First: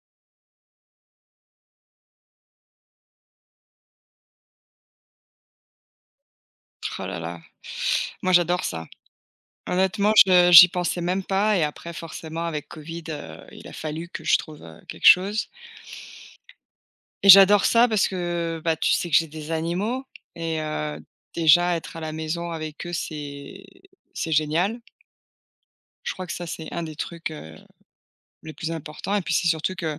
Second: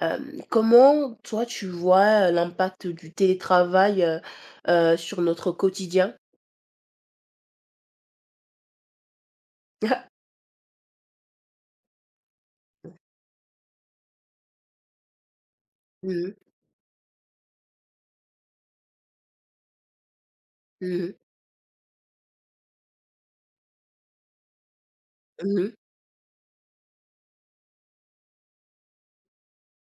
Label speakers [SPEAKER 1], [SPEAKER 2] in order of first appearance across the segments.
[SPEAKER 1] Comment toi tu vois, l'impact du télétravail, sur notre quotidien?
[SPEAKER 2] Oh là là. Moi j'adore ça. Honnêtement, je j'y pensais même pas et après forcément avec Covid, il a fallu que je trouve, quelque chose
[SPEAKER 1] Mmh mh.
[SPEAKER 2] et j'adore ça parce que, bah, tu sais que j'ai des animaux et
[SPEAKER 1] Mmh mh.
[SPEAKER 2] déjà être à la maison avec eux, c'est génial.
[SPEAKER 1] Mmh.
[SPEAKER 2] Je crois que ça, c'est un des trucs, les plus importants et puis c'est surtout que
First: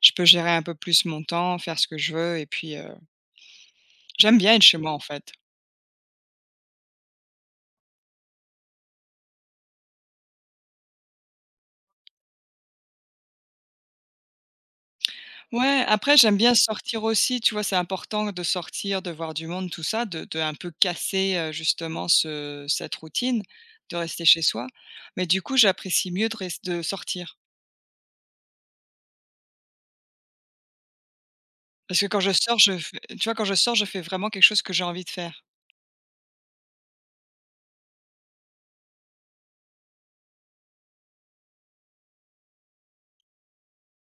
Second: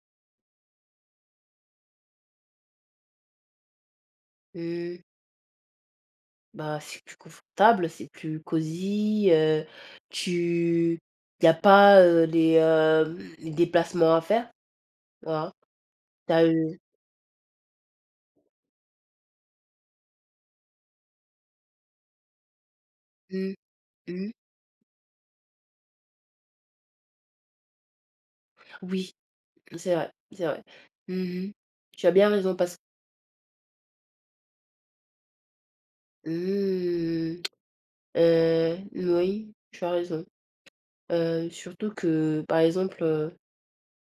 [SPEAKER 2] je peux gérer un peu plus mon temps, faire ce que je veux et puis, j'aime bien être chez moi, en
[SPEAKER 1] Mmh.
[SPEAKER 2] fait.
[SPEAKER 1] Bah, c'est plus confortable, c'est plus cosy, tu il y a pas, les déplacements à faire, voilà.
[SPEAKER 2] Ouais, après j'aime
[SPEAKER 1] T'as. as,
[SPEAKER 2] bien
[SPEAKER 1] heu
[SPEAKER 2] sortir aussi, tu vois? C'est important de sortir, de voir du monde, tout ça, de un peu casser, justement ce cette routine,
[SPEAKER 1] mmh,
[SPEAKER 2] de rester
[SPEAKER 1] mmh.
[SPEAKER 2] chez soi. Mais du coup, j'apprécie mieux de sortir.
[SPEAKER 1] Oui, c'est vrai, c'est vrai. Mmh.
[SPEAKER 2] Parce que
[SPEAKER 1] Tu as
[SPEAKER 2] quand
[SPEAKER 1] bien
[SPEAKER 2] je
[SPEAKER 1] raison,
[SPEAKER 2] sors, je fais tu vois? Quand je sors, je fais vraiment quelque chose que j'ai envie de faire.
[SPEAKER 1] mmh, moui, tu as raison. Surtout que, par exemple,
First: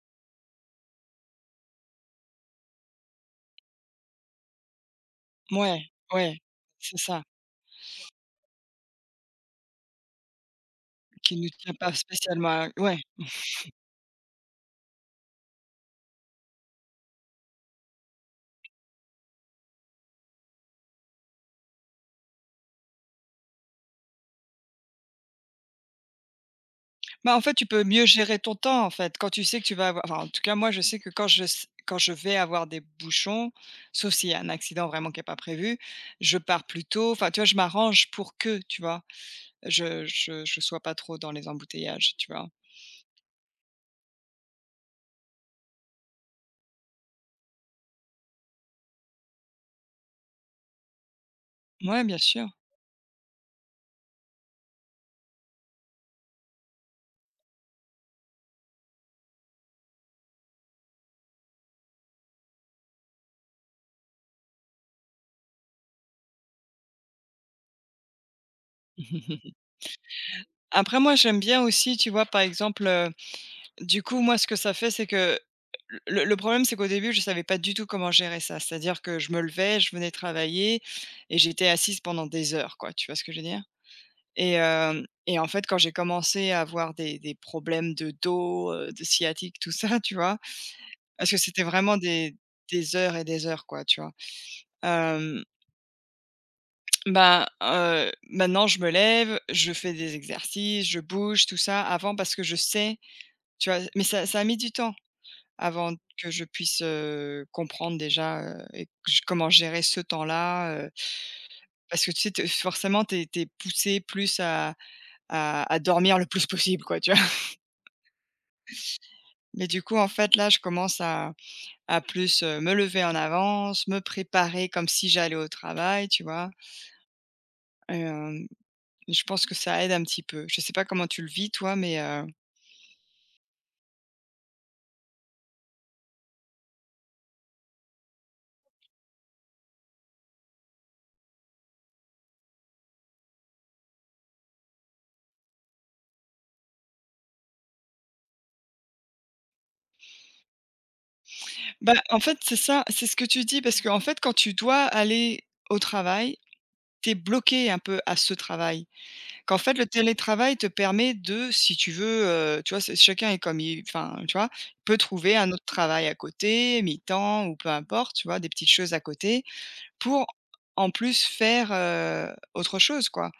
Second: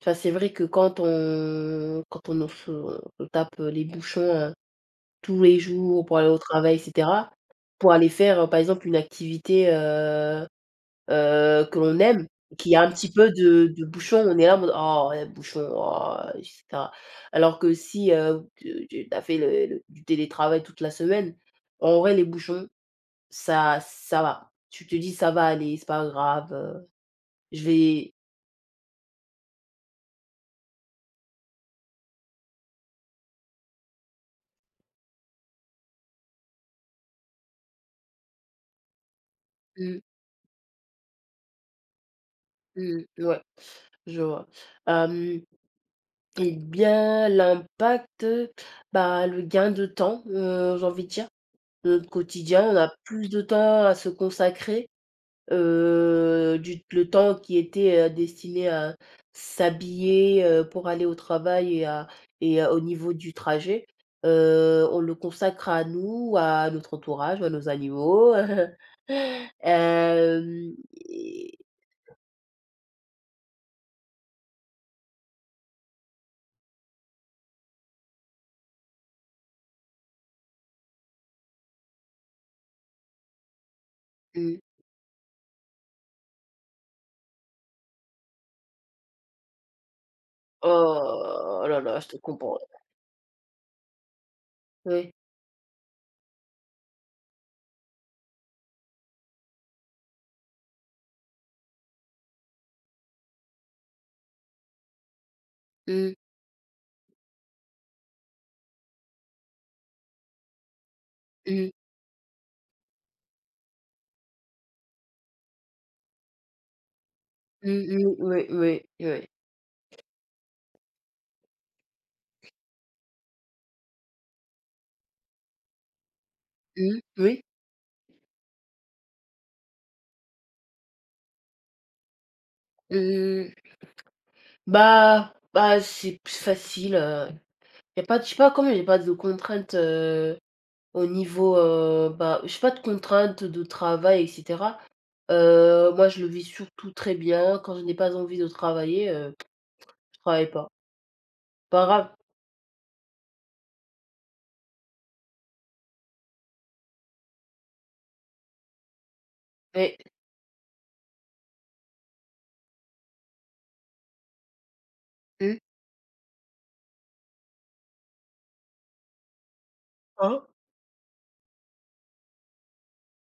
[SPEAKER 1] enfin, c'est vrai que quand on se on tape les bouchons, tous les
[SPEAKER 2] Mouais,
[SPEAKER 1] jours pour aller
[SPEAKER 2] ouais,
[SPEAKER 1] au travail, et
[SPEAKER 2] c'est ça,
[SPEAKER 1] cetera, pour aller faire, par exemple une activité,
[SPEAKER 2] qui nous tient
[SPEAKER 1] que
[SPEAKER 2] pas
[SPEAKER 1] l'on aime,
[SPEAKER 2] spécialement à
[SPEAKER 1] qu'il y a un
[SPEAKER 2] ouais.
[SPEAKER 1] petit peu de bouchons, on est là en mode: «Oh les bouchons, oh» et cetera. Alors que si, tu as fait le du télétravail toute la semaine, en vrai les bouchons, ça va. Tu te dis: «Ça va aller, c'est pas grave,
[SPEAKER 2] Bah, en fait,
[SPEAKER 1] je
[SPEAKER 2] tu peux mieux
[SPEAKER 1] vais.»
[SPEAKER 2] gérer ton temps, en fait. Quand tu sais que tu vas avoir enfin, en tout cas, moi, je sais que quand je s quand je vais avoir des bouchons, sauf s'il y a un accident vraiment qui est pas prévu, je pars plus tôt. Enfin, tu vois, je m'arrange pour que, tu vois?
[SPEAKER 1] Mmh,
[SPEAKER 2] Je sois pas trop dans les embouteillages, tu vois?
[SPEAKER 1] mmh, ouais, je vois. Hem Eh bien, l'impact, bah, le gain de temps, j'ai envie de dire. Dans
[SPEAKER 2] Ouais,
[SPEAKER 1] notre
[SPEAKER 2] bien sûr.
[SPEAKER 1] quotidien, on a plus de temps à se consacrer, du le temps qui était, destiné à s'habiller, pour aller au travail et à au niveau du trajet, on le consacre à nous, à notre entourage, à nos animaux. hem
[SPEAKER 2] Après moi, j'aime
[SPEAKER 1] et
[SPEAKER 2] bien aussi, tu vois, par exemple, du coup, moi, ce que ça fait, c'est que le problème, c'est qu'au début, je savais pas du tout comment gérer ça. C'est-à-dire que je me levais, je venais travailler et j'étais assise pendant des heures, quoi. Tu vois ce que je veux dire? Et
[SPEAKER 1] Mmh.
[SPEAKER 2] hem et en fait, quand j'ai commencé à avoir des problèmes de dos, de sciatique, tout ça, tu vois? Parce que c'était
[SPEAKER 1] Oh là
[SPEAKER 2] vraiment
[SPEAKER 1] là, je te
[SPEAKER 2] des
[SPEAKER 1] comprends.
[SPEAKER 2] des heures et des heures, quoi, tu vois?
[SPEAKER 1] Oui.
[SPEAKER 2] Hem, ben, maintenant je me lève, je fais des exercices, je bouge, tout ça. Avant, parce que je sais, tu vois? Mais ça a mis du temps avant
[SPEAKER 1] Mmh.
[SPEAKER 2] que je puisse, comprendre déjà, et que je comment gérer ce temps-là,
[SPEAKER 1] Mmh.
[SPEAKER 2] parce que tu sais, tu forcément, tu es poussé plus à dormir le plus possible, quoi, tu vois?
[SPEAKER 1] Mmh mh, oui, oui, oui.
[SPEAKER 2] Mais du coup, en fait, là, je commence à plus, me lever en avance, me préparer comme si j'allais au travail, tu vois?
[SPEAKER 1] Mmh, oui.
[SPEAKER 2] Hem, je pense que ça aide un petit peu. Je sais pas comment tu le vis toi, mais
[SPEAKER 1] Mmh, bah bah, c'est plus facile, y a pas de je sais pas comment il y a pas de contraintes, au niveau, bah, j'ai pas de contraintes de travail, et cetera. Moi, je le vis surtout très bien. Quand je n'ai pas envie de travailler, je travaille pas. Pas
[SPEAKER 2] bah,
[SPEAKER 1] grave.
[SPEAKER 2] en fait, c'est ça, c'est ce que tu dis parce qu'en fait, quand tu dois aller au travail, tu es bloqué un peu à ce travail. Qu'en fait, le
[SPEAKER 1] Mais
[SPEAKER 2] télétravail te permet de, si tu veux, tu vois, c'est chacun est comme il enfin, tu vois, peut trouver un
[SPEAKER 1] mmh,
[SPEAKER 2] autre travail à côté, mi-temps ou peu importe, tu vois, des petites choses à côté pour
[SPEAKER 1] hein,
[SPEAKER 2] en plus faire, autre chose quoi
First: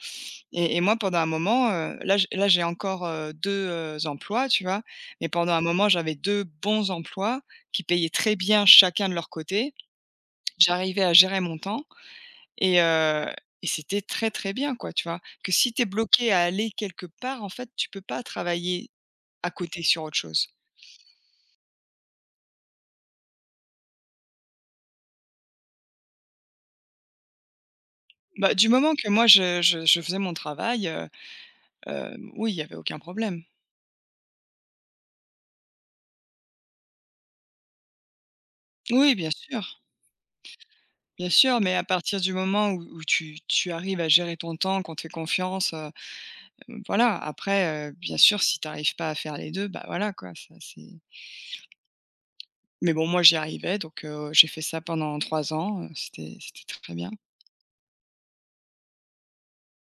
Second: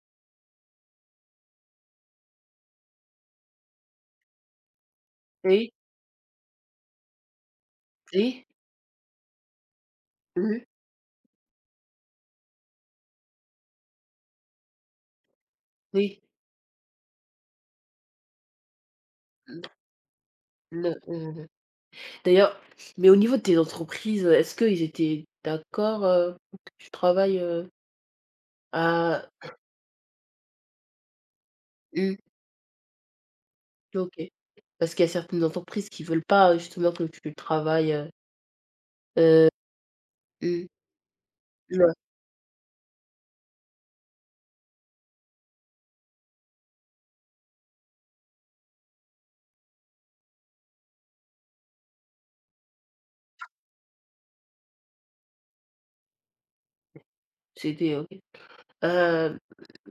[SPEAKER 2] et moi pendant un moment, là j'ai encore, 2, emplois, tu vois? Mais pendant un
[SPEAKER 1] oui,
[SPEAKER 2] moment, j'avais 2 bons emplois qui payaient très
[SPEAKER 1] oui,
[SPEAKER 2] bien chacun de leur côté.
[SPEAKER 1] mmh,
[SPEAKER 2] J'arrivais à gérer mon temps et heu et c'était très, très bien quoi, tu vois? Que si tu es
[SPEAKER 1] oui,
[SPEAKER 2] bloqué à aller quelque part, en fait, tu peux pas travailler à
[SPEAKER 1] mmh.
[SPEAKER 2] côté sur autre chose.
[SPEAKER 1] ne heu, D'ailleurs, mais au niveau de tes entreprises, est-ce qu'ils étaient d'accord, pour que tu travailles,
[SPEAKER 2] Bah, du moment que moi
[SPEAKER 1] Ah,
[SPEAKER 2] je faisais mon travail,
[SPEAKER 1] mmh,
[SPEAKER 2] oui, il y avait aucun problème.
[SPEAKER 1] OK. Parce qu'il y a certaines entreprises qui veulent pas, justement que tu travailles,
[SPEAKER 2] Oui, bien sûr.
[SPEAKER 1] heu,
[SPEAKER 2] Bien sûr, mais
[SPEAKER 1] mmh,
[SPEAKER 2] à
[SPEAKER 1] ouais,
[SPEAKER 2] partir du moment où tu arrives à gérer ton temps, qu'on te fait confiance, voilà. Après, bien sûr, si tu n'arrives pas à faire les 2, bah, voilà, quoi, ça c'est mais bon, moi, j'y arrivais donc j'ai fait ça pendant 3 ans, c'était très bien.
[SPEAKER 1] c'était OK. Heu,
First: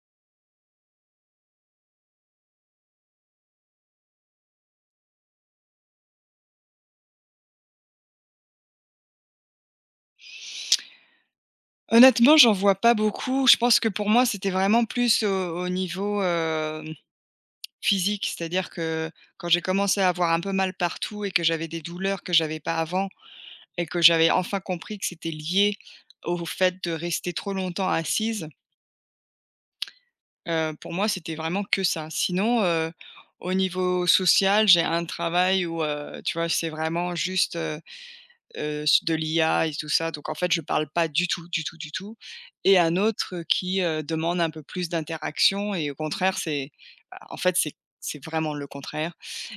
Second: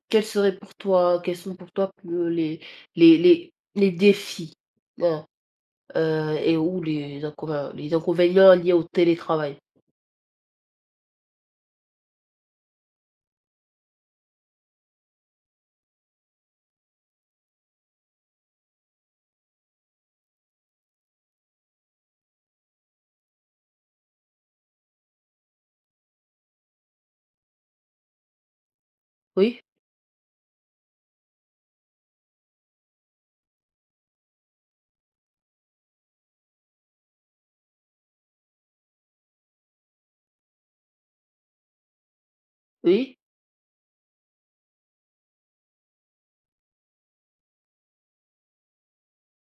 [SPEAKER 1] Quels sont pour toi le les défis, hein, ou les inconvénients liés au télétravail?
[SPEAKER 2] Honnêtement, j'en vois pas beaucoup. Je pense que pour moi, c'était vraiment plus au niveau, physique. C'est-à-dire que quand j'ai commencé à avoir un peu mal partout et que j'avais des douleurs que j'avais pas avant et que j'avais enfin compris que c'était lié au fait de rester trop longtemps assise.
[SPEAKER 1] Oui?
[SPEAKER 2] Pour moi, c'était vraiment que ça. Sinon, au niveau social, j'ai un travail où, tu vois, c'est vraiment juste, s de l'IA et tout ça, donc en fait, je parle pas du tout, du tout, du tout et un
[SPEAKER 1] Oui?
[SPEAKER 2] autre qui, demande un peu plus d'interaction et au contraire, c'est bah, en fait, c'est vraiment le contraire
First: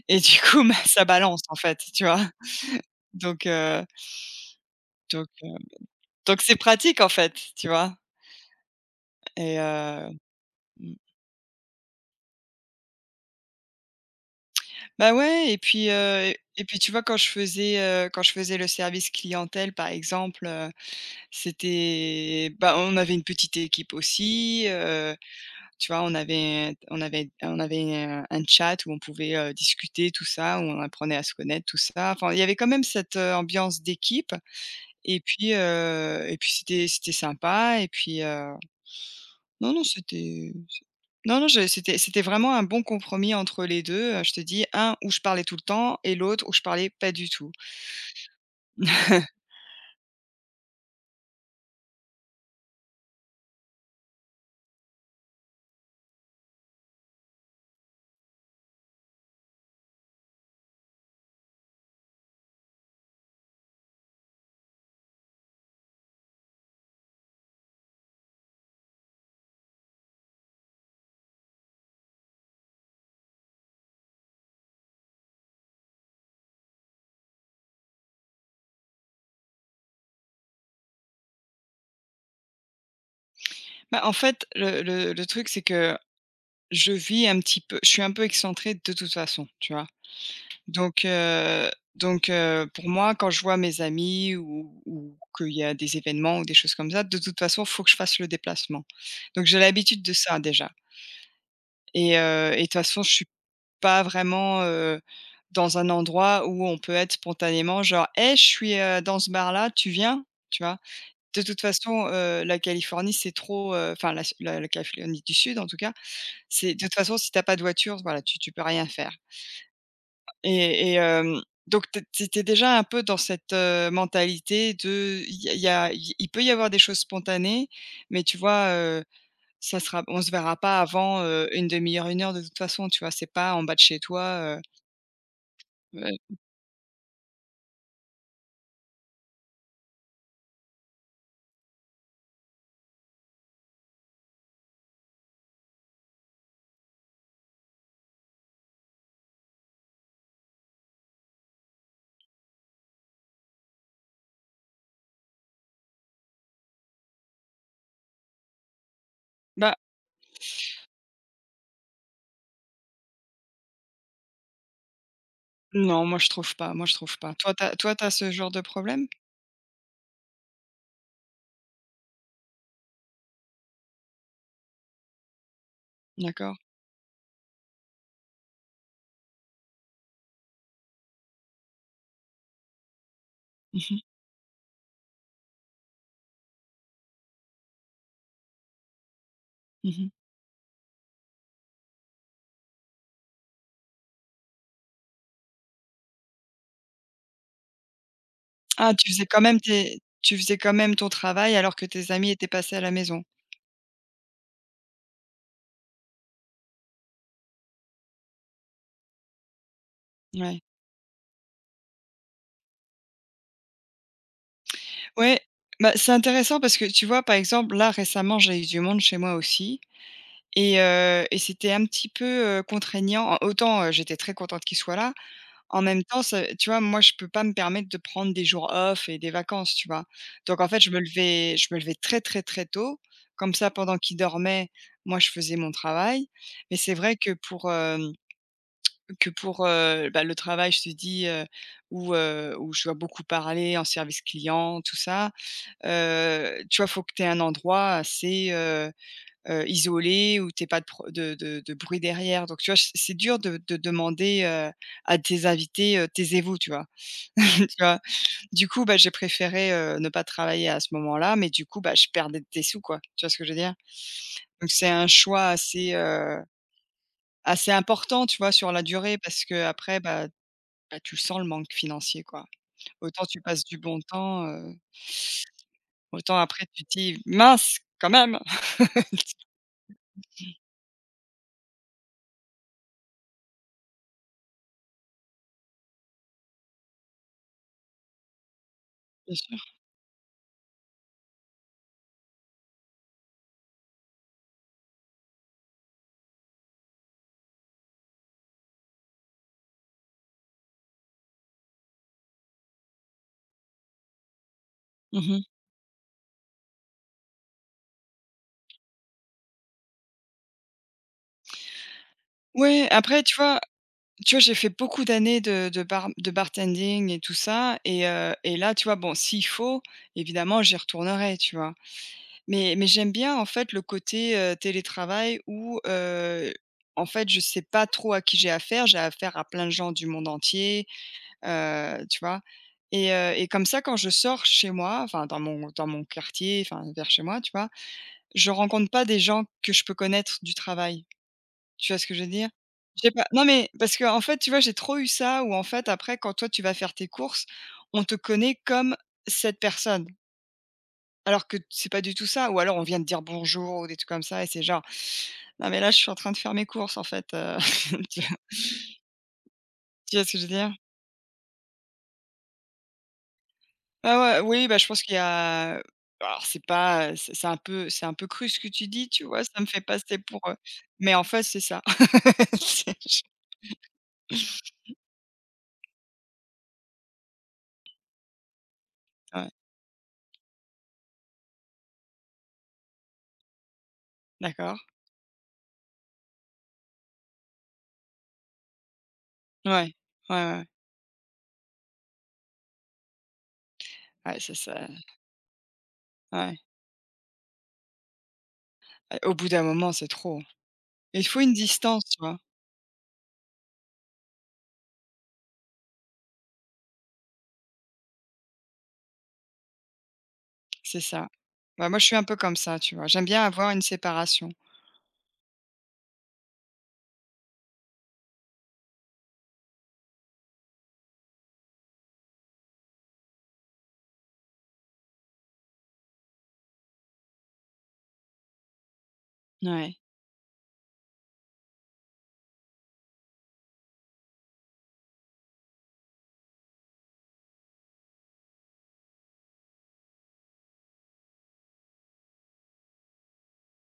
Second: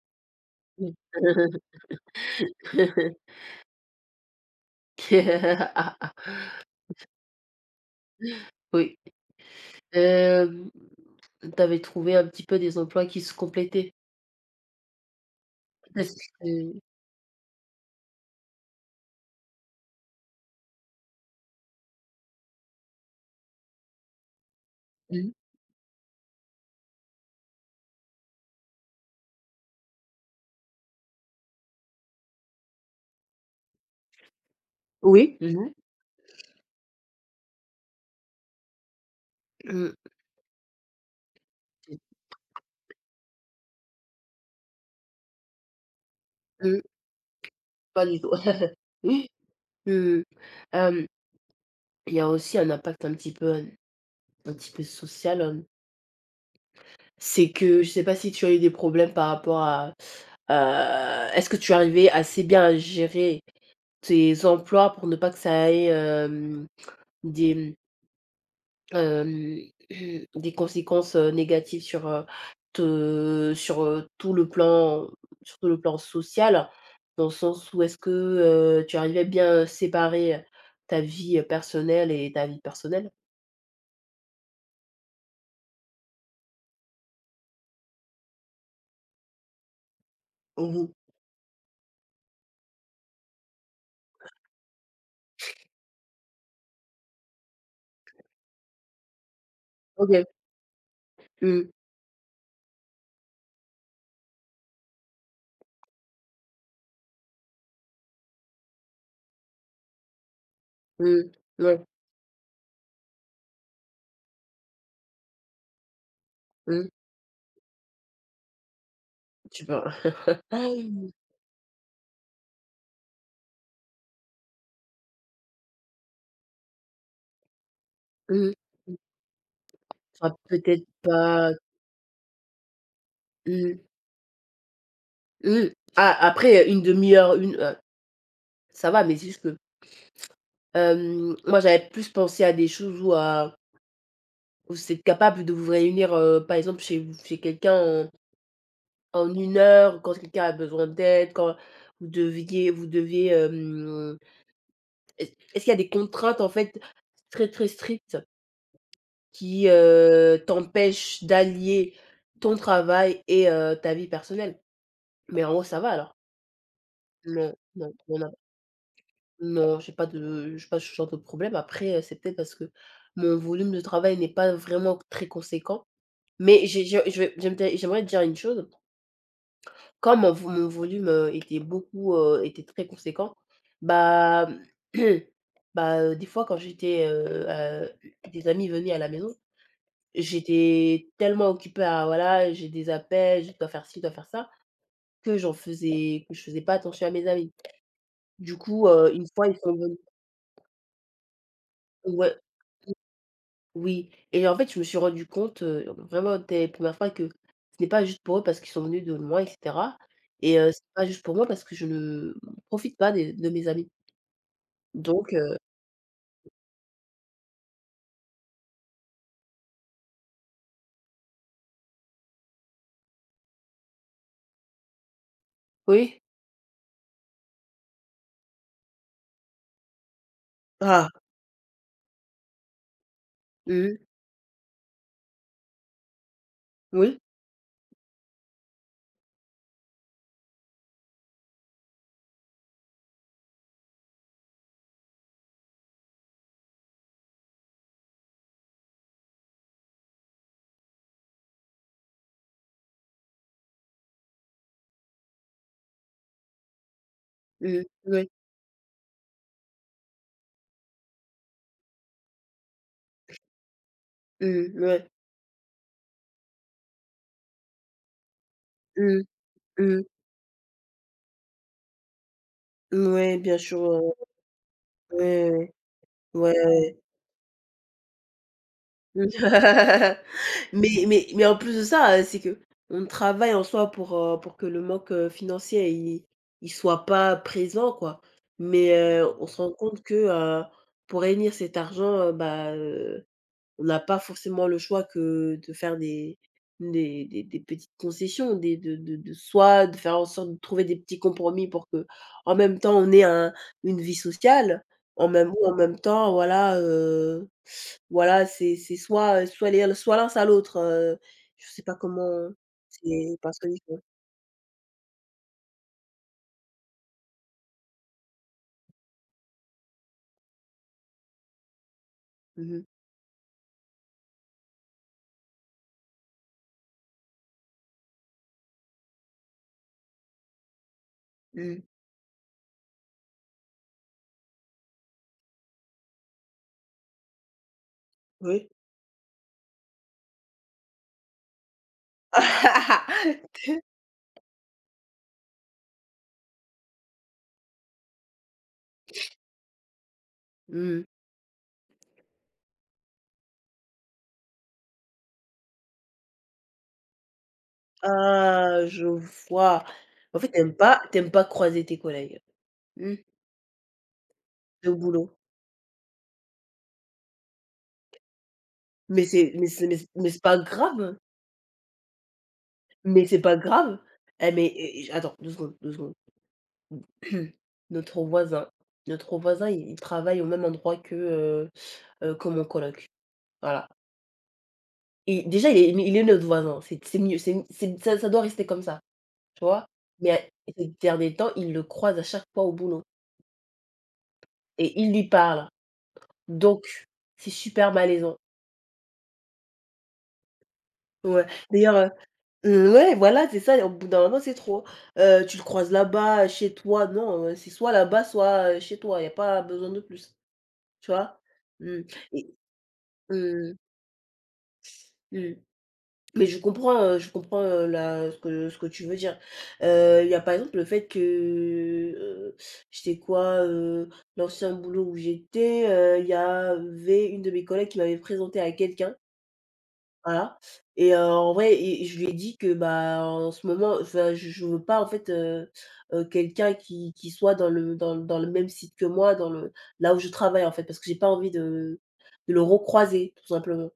[SPEAKER 2] et du coup, bah,
[SPEAKER 1] Mmh.
[SPEAKER 2] ça balance, en fait, tu vois? Donc heu donc heu donc c'est pratique, en fait, tu vois?
[SPEAKER 1] Oui.
[SPEAKER 2] Et heu
[SPEAKER 1] Hem,
[SPEAKER 2] mmh.
[SPEAKER 1] Tu avais trouvé un petit peu des emplois qui se complétaient?
[SPEAKER 2] Bah, ouais et puis,
[SPEAKER 1] Parce
[SPEAKER 2] heu et
[SPEAKER 1] que
[SPEAKER 2] puis tu vois quand je faisais le service clientèle par exemple, c'était bah, on avait une petite équipe aussi,
[SPEAKER 1] Mmh,
[SPEAKER 2] tu vois? On avait un chat où on pouvait, discuter tout ça, où on apprenait à se connaître tout ça. Enfin, il y avait quand même cette, ambiance d'équipe et
[SPEAKER 1] oui. Mmh
[SPEAKER 2] puis,
[SPEAKER 1] mh.
[SPEAKER 2] et puis c'était sympa et puis, non, non,
[SPEAKER 1] Mmh.
[SPEAKER 2] c'était non, non, je c'était c'était vraiment un bon compromis entre les 2 je te dis, un où je parlais tout le temps et l'autre où je
[SPEAKER 1] Mmh,
[SPEAKER 2] parlais pas du tout.
[SPEAKER 1] pas du tout. Oui, mmh. Hem, il y a aussi un impact un petit peu social, c'est que je sais pas si tu as eu des problèmes par rapport à, est-ce que tu arrivais assez bien à gérer tes emplois pour ne pas que ça ait, des Hem, des conséquences, négatives sur, te sur, tout le plan sur tout le plan social. Dans le sens où est-ce que, tu arrivais bien, séparer ta vie, personnelle et ta vie personnelle?
[SPEAKER 2] Bah, en fait, le truc, c'est que je suis un peu excentrée de toute façon, tu vois?
[SPEAKER 1] Mmh mh.
[SPEAKER 2] Donc heu donc, pour moi, quand je vois mes amis ou qu'il y a des événements ou des choses comme ça, de toute façon, il faut que je fasse le déplacement. Donc j'ai l'habitude de
[SPEAKER 1] OK.
[SPEAKER 2] ça déjà
[SPEAKER 1] Mmh.
[SPEAKER 2] et de toute façon, je pas vraiment, dans un endroit où on peut être spontanément genre : « Hey, je suis, dans ce bar-là, tu viens ? » tu vois?
[SPEAKER 1] Mmh.
[SPEAKER 2] De toute
[SPEAKER 1] Ouais.
[SPEAKER 2] façon, la Californie, c'est trop, enfin la Californie du Sud en tout cas, c'est de
[SPEAKER 1] Mmh.
[SPEAKER 2] toute façon si t'as pas de voiture, voilà, tu peux rien faire
[SPEAKER 1] Tu peux.
[SPEAKER 2] et et hem, donc tu étais déjà un peu dans cette, mentalité de il peut y avoir des choses spontanées, mais tu
[SPEAKER 1] Mmh.
[SPEAKER 2] vois,
[SPEAKER 1] Mmh.
[SPEAKER 2] ça sera on se
[SPEAKER 1] Enfin,
[SPEAKER 2] verra pas
[SPEAKER 1] peut-être
[SPEAKER 2] avant,
[SPEAKER 1] pas.
[SPEAKER 2] 1/2 heure, 1 heure de toute façon, tu vois? C'est pas en bas
[SPEAKER 1] Mmh.
[SPEAKER 2] de chez toi,
[SPEAKER 1] Mmh. Ah,
[SPEAKER 2] ouais.
[SPEAKER 1] après une demi heure, une ça va, mais c'est juste que, moi j'avais plus pensé à des choses où vous êtes capable de vous réunir, par exemple chez quelqu'un en en 1 heure, quand quelqu'un a besoin d'aide, quand vous deviez, est-ce qu'il y a des contraintes en fait très, très strictes qui,
[SPEAKER 2] Bah
[SPEAKER 1] t'empêchent d'allier ton travail et, ta vie personnelle? Mais en gros, ça va
[SPEAKER 2] non,
[SPEAKER 1] alors?
[SPEAKER 2] moi je trouve pas, moi je trouve pas.
[SPEAKER 1] Non,
[SPEAKER 2] Toi tu
[SPEAKER 1] non,
[SPEAKER 2] toi t'as
[SPEAKER 1] il
[SPEAKER 2] ce
[SPEAKER 1] a
[SPEAKER 2] genre de problème?
[SPEAKER 1] non, j'ai pas ce genre de problème. Après, c'est peut-être parce que mon volume de travail n'est pas vraiment très conséquent.
[SPEAKER 2] D'accord.
[SPEAKER 1] Mais j'ai je vais j'aime j'aimerais te dire une chose. Comme mon volume, était très conséquent,
[SPEAKER 2] Mmh mh.
[SPEAKER 1] bah, bah, des fois quand j'étais, des amis venaient à la maison,
[SPEAKER 2] Mmh.
[SPEAKER 1] j'étais tellement occupée à voilà, j'ai des appels, je dois faire ci, je dois faire ça, que je faisais pas attention à mes amis. Du coup,
[SPEAKER 2] Ah,
[SPEAKER 1] une fois, ils sont venus,
[SPEAKER 2] tu faisais quand même ton travail alors que tes amis
[SPEAKER 1] ouais,
[SPEAKER 2] étaient passés à la maison?
[SPEAKER 1] oui, et en fait, je me suis rendu compte, vraiment dès les premières fois que ce n'est pas juste pour eux parce qu'ils sont venus de loin, et cetera, et
[SPEAKER 2] Ouais.
[SPEAKER 1] c'est pas juste pour moi parce que je ne profite pas des de mes amis. Donc
[SPEAKER 2] Ouais,
[SPEAKER 1] heu
[SPEAKER 2] bah, c'est intéressant parce que tu vois, par exemple, là récemment, j'ai eu du monde chez moi aussi et c'était un petit peu, contraignant. En autant, j'étais très contente qu'il soit là. En même temps,
[SPEAKER 1] Oui.
[SPEAKER 2] ça tu vois, moi, je peux pas me permettre de prendre des jours off et des vacances, tu vois? Donc en fait, je me
[SPEAKER 1] Ah!
[SPEAKER 2] levais je me levais très, très, très tôt. Comme ça,
[SPEAKER 1] Mmh mh.
[SPEAKER 2] pendant qu'il dormait, moi, je faisais mon travail. Mais c'est vrai
[SPEAKER 1] Oui.
[SPEAKER 2] que pour, bah, le travail, je te dis, où je dois beaucoup parler en service client, tout ça, tu vois, faut que tu aies un endroit assez, isolé où tu aies pas de pro de bruit derrière. Donc tu vois, c'est dur de demander, à tes invités, taisez-vous, tu vois? Tu
[SPEAKER 1] Mmh.
[SPEAKER 2] vois?
[SPEAKER 1] Oui.
[SPEAKER 2] Du coup, bah, j'ai préféré, ne pas travailler à ce moment-là, mais du coup, bah, je perdais des sous, quoi. Tu vois ce que je veux dire? Donc
[SPEAKER 1] Mmh.
[SPEAKER 2] c'est un
[SPEAKER 1] Ouais.
[SPEAKER 2] choix assez, assez important, tu vois, sur la durée
[SPEAKER 1] Mmh.
[SPEAKER 2] parce qu'après,
[SPEAKER 1] Mmh.
[SPEAKER 2] bah, tu sens le manque financier, quoi. Autant
[SPEAKER 1] Mouais,
[SPEAKER 2] tu
[SPEAKER 1] bien
[SPEAKER 2] passes du
[SPEAKER 1] sûr,
[SPEAKER 2] bon temps,
[SPEAKER 1] ouais, ouais,
[SPEAKER 2] autant après
[SPEAKER 1] ouais.
[SPEAKER 2] tu te dis : « Mince, quand même ! »
[SPEAKER 1] Ouais. Mais en plus de ça, c'est qu'on travaille en soi pour que le manque, financier, il soit pas présent, quoi. Mais,
[SPEAKER 2] Bien
[SPEAKER 1] on se
[SPEAKER 2] sûr.
[SPEAKER 1] rend compte que, heu, pour réunir cet argent, bah, on n'a pas forcément le choix que de faire des petites concessions, des de soit de faire en sorte de trouver des petits compromis pour que en même temps on ait un une vie sociale, en
[SPEAKER 2] Mmh.
[SPEAKER 1] même ou en même temps voilà, voilà c'est soit, soit les soit l'un, soit l'autre, je sais pas comment
[SPEAKER 2] Ouais, après, tu
[SPEAKER 1] c'est parce
[SPEAKER 2] vois
[SPEAKER 1] que
[SPEAKER 2] tu vois, j'ai fait beaucoup d'années de bar de bartending et tout ça et là, tu vois, bon, s'il faut, évidemment, j'y retournerai, tu vois?
[SPEAKER 1] Mmh
[SPEAKER 2] Mais
[SPEAKER 1] mh.
[SPEAKER 2] j'aime bien, en fait, le côté, télétravail où, en fait, je sais pas trop à qui j'ai affaire. J'ai affaire à plein de gens du monde entier,
[SPEAKER 1] Mmh.
[SPEAKER 2] tu vois? Et comme ça, quand je sors chez moi, enfin, dans mon quartier, enfin, vers chez moi, tu vois? Je
[SPEAKER 1] Oui.
[SPEAKER 2] rencontre pas des gens que je peux connaître du travail. Tu vois ce que je veux dire? Je sais pas non, mais parce que en fait, tu vois, j'ai trop eu ça où, en fait, après, quand toi, tu vas faire tes courses, on te connaît comme cette personne.
[SPEAKER 1] Mmh.
[SPEAKER 2] Alors que c'est pas du tout ça ou alors on vient de dire bonjour ou des trucs comme ça et c'est genre : « Non mais là je suis en train de faire mes courses en fait, tu vois
[SPEAKER 1] Ah! Je vois.
[SPEAKER 2] tu vois ce que
[SPEAKER 1] En
[SPEAKER 2] je veux
[SPEAKER 1] fait,
[SPEAKER 2] dire?
[SPEAKER 1] t'aimes pas croiser tes collègues, mmh,
[SPEAKER 2] Ouais, ouais, oui, bah, je
[SPEAKER 1] au
[SPEAKER 2] pense qu'il y
[SPEAKER 1] boulot.
[SPEAKER 2] a alors c'est pas, c'est un peu cru ce que tu dis, tu
[SPEAKER 1] Mais
[SPEAKER 2] vois?
[SPEAKER 1] c'est
[SPEAKER 2] Ça me
[SPEAKER 1] mais
[SPEAKER 2] fait
[SPEAKER 1] c'est mais c'est
[SPEAKER 2] passer
[SPEAKER 1] mais
[SPEAKER 2] pour,
[SPEAKER 1] c'est pas
[SPEAKER 2] mais
[SPEAKER 1] grave,
[SPEAKER 2] en fait c'est ça. C'est je-
[SPEAKER 1] mais c'est pas grave. Eh mais, et attends 2 secondes, 2 secondes. Notre voisin notre
[SPEAKER 2] ouais,
[SPEAKER 1] voisin, il travaille au même endroit que mon coloc. Voilà.
[SPEAKER 2] d'accord.
[SPEAKER 1] Et déjà il est notre voisin, c'est mieux, c'est ça, ça doit rester comme ça, tu vois?
[SPEAKER 2] Ouais,
[SPEAKER 1] Mais,
[SPEAKER 2] ouais, ouais,
[SPEAKER 1] ces derniers temps, il le croise à chaque fois au boulot
[SPEAKER 2] ouais, c'est ça,
[SPEAKER 1] et il lui parle.
[SPEAKER 2] ouais.
[SPEAKER 1] Donc c'est super malaisant.
[SPEAKER 2] Au bout d'un moment, c'est trop. Il faut
[SPEAKER 1] Ouais.
[SPEAKER 2] une
[SPEAKER 1] D'ailleurs,
[SPEAKER 2] distance, tu vois?
[SPEAKER 1] Ouais, voilà, c'est ça, et au bout d'un moment, c'est trop, hein. Tu le croises là-bas, chez toi, non, c'est soit là-bas, soit, chez toi, il y a pas besoin de plus,
[SPEAKER 2] C'est
[SPEAKER 1] tu
[SPEAKER 2] ça.
[SPEAKER 1] vois?
[SPEAKER 2] Bah, moi
[SPEAKER 1] Mmh,
[SPEAKER 2] je suis un peu
[SPEAKER 1] et
[SPEAKER 2] comme ça, tu vois? J'aime bien avoir
[SPEAKER 1] mmh,
[SPEAKER 2] une séparation.
[SPEAKER 1] mmh, mais je comprends, la ce que tu veux dire. Il y a par exemple le fait que, c'était quoi, l'ancien boulot où j'étais, il y avait une de mes collègues qui m'avait présentée à quelqu'un.
[SPEAKER 2] Ouais.
[SPEAKER 1] Voilà. Et, en vrai, et je lui ai dit que, bah, en ce moment, enfin, je veux pas en fait, quelqu'un qui soit dans le même site que moi, dans le là où je travaille en fait, parce que j'ai pas envie de le recroiser tout simplement,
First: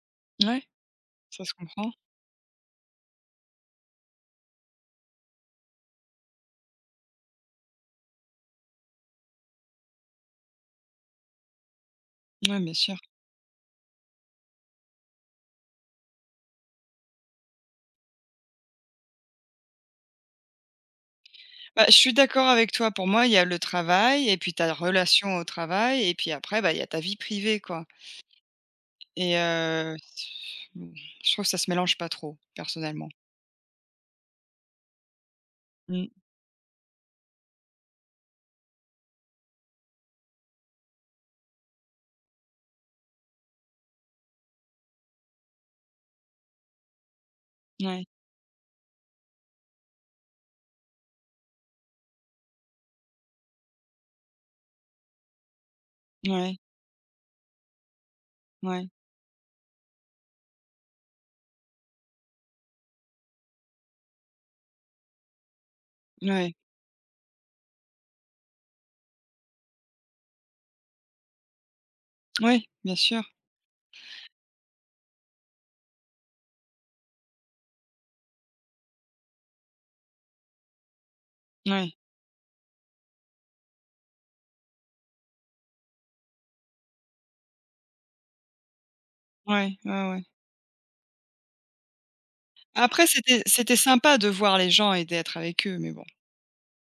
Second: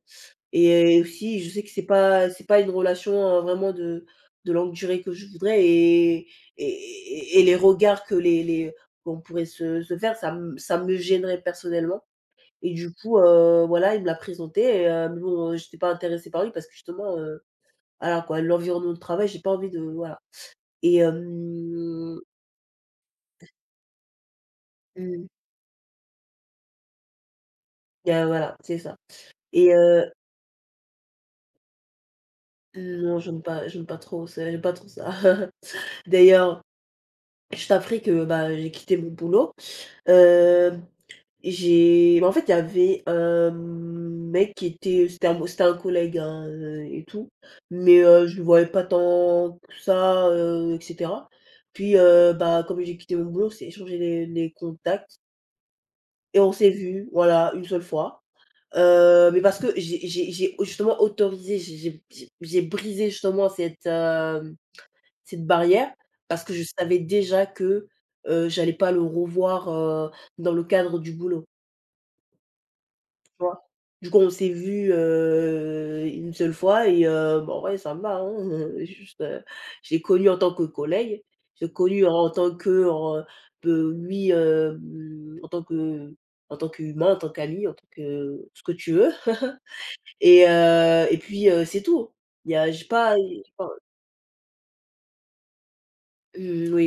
[SPEAKER 2] Ouais.
[SPEAKER 1] et aussi
[SPEAKER 2] Ça
[SPEAKER 1] je
[SPEAKER 2] se
[SPEAKER 1] sais que c'est
[SPEAKER 2] comprend.
[SPEAKER 1] pas c'est pas une relation, vraiment de longue durée que je voudrais, et les regards que les qu'on pourrait se faire, ça me gênerait personnellement.
[SPEAKER 2] Ouais, bien
[SPEAKER 1] Et du
[SPEAKER 2] sûr.
[SPEAKER 1] coup, voilà, il me l'a présenté et, mais bon, j'étais pas intéressée par lui parce que justement, voilà quoi, l'environnement de travail, j'ai pas envie de voilà. Et,
[SPEAKER 2] Bah, je suis d'accord avec toi. Pour moi, il y a le travail et puis ta
[SPEAKER 1] mmh,
[SPEAKER 2] relation au travail et puis après, bah, il y a ta vie privée, quoi
[SPEAKER 1] il y voilà, c'est ça.
[SPEAKER 2] et
[SPEAKER 1] Et,
[SPEAKER 2] mmh, je trouve que ça se mélange pas trop, personnellement.
[SPEAKER 1] non, j'aime pas trop ça, j'aime pas trop ça.
[SPEAKER 2] Mmh,
[SPEAKER 1] D'ailleurs, je t'apprends que, bah, j'ai quitté mon boulot. Hem J'ai Bah, en fait, il y avait un mec qui était c'était un collègue, hein, et tout, mais,
[SPEAKER 2] ouais,
[SPEAKER 1] je le voyais pas tant que ça, et cetera. Puis, bah, comme j'ai quitté mon boulot, on s'est échangé les contacts et on
[SPEAKER 2] ouais,
[SPEAKER 1] s'est vu, voilà, une seule fois.
[SPEAKER 2] ouais,
[SPEAKER 1] Mais parce que j'ai brisé justement cette barrière parce que
[SPEAKER 2] ouais,
[SPEAKER 1] je savais déjà que, j'allais pas le revoir, dans le cadre du boulot.
[SPEAKER 2] ouais, bien sûr.
[SPEAKER 1] Tu vois? Du coup, on s'est vu une seule fois et, bah, en ça me va, hein, juste, je l'ai connu en tant que collègue, j'ai
[SPEAKER 2] Ouais,
[SPEAKER 1] connu en tant que en que lui, en tant qu'humain, en tant qu'ami, en tant que ce que tu veux.
[SPEAKER 2] ouais, ouais, ouais.
[SPEAKER 1] Et puis, c'est tout. Il y a J'ai
[SPEAKER 2] Après,
[SPEAKER 1] pas,
[SPEAKER 2] c'était
[SPEAKER 1] enfin,
[SPEAKER 2] c'était sympa de voir les gens et d'être avec eux, mais bon.
[SPEAKER 1] mmh, oui, oui.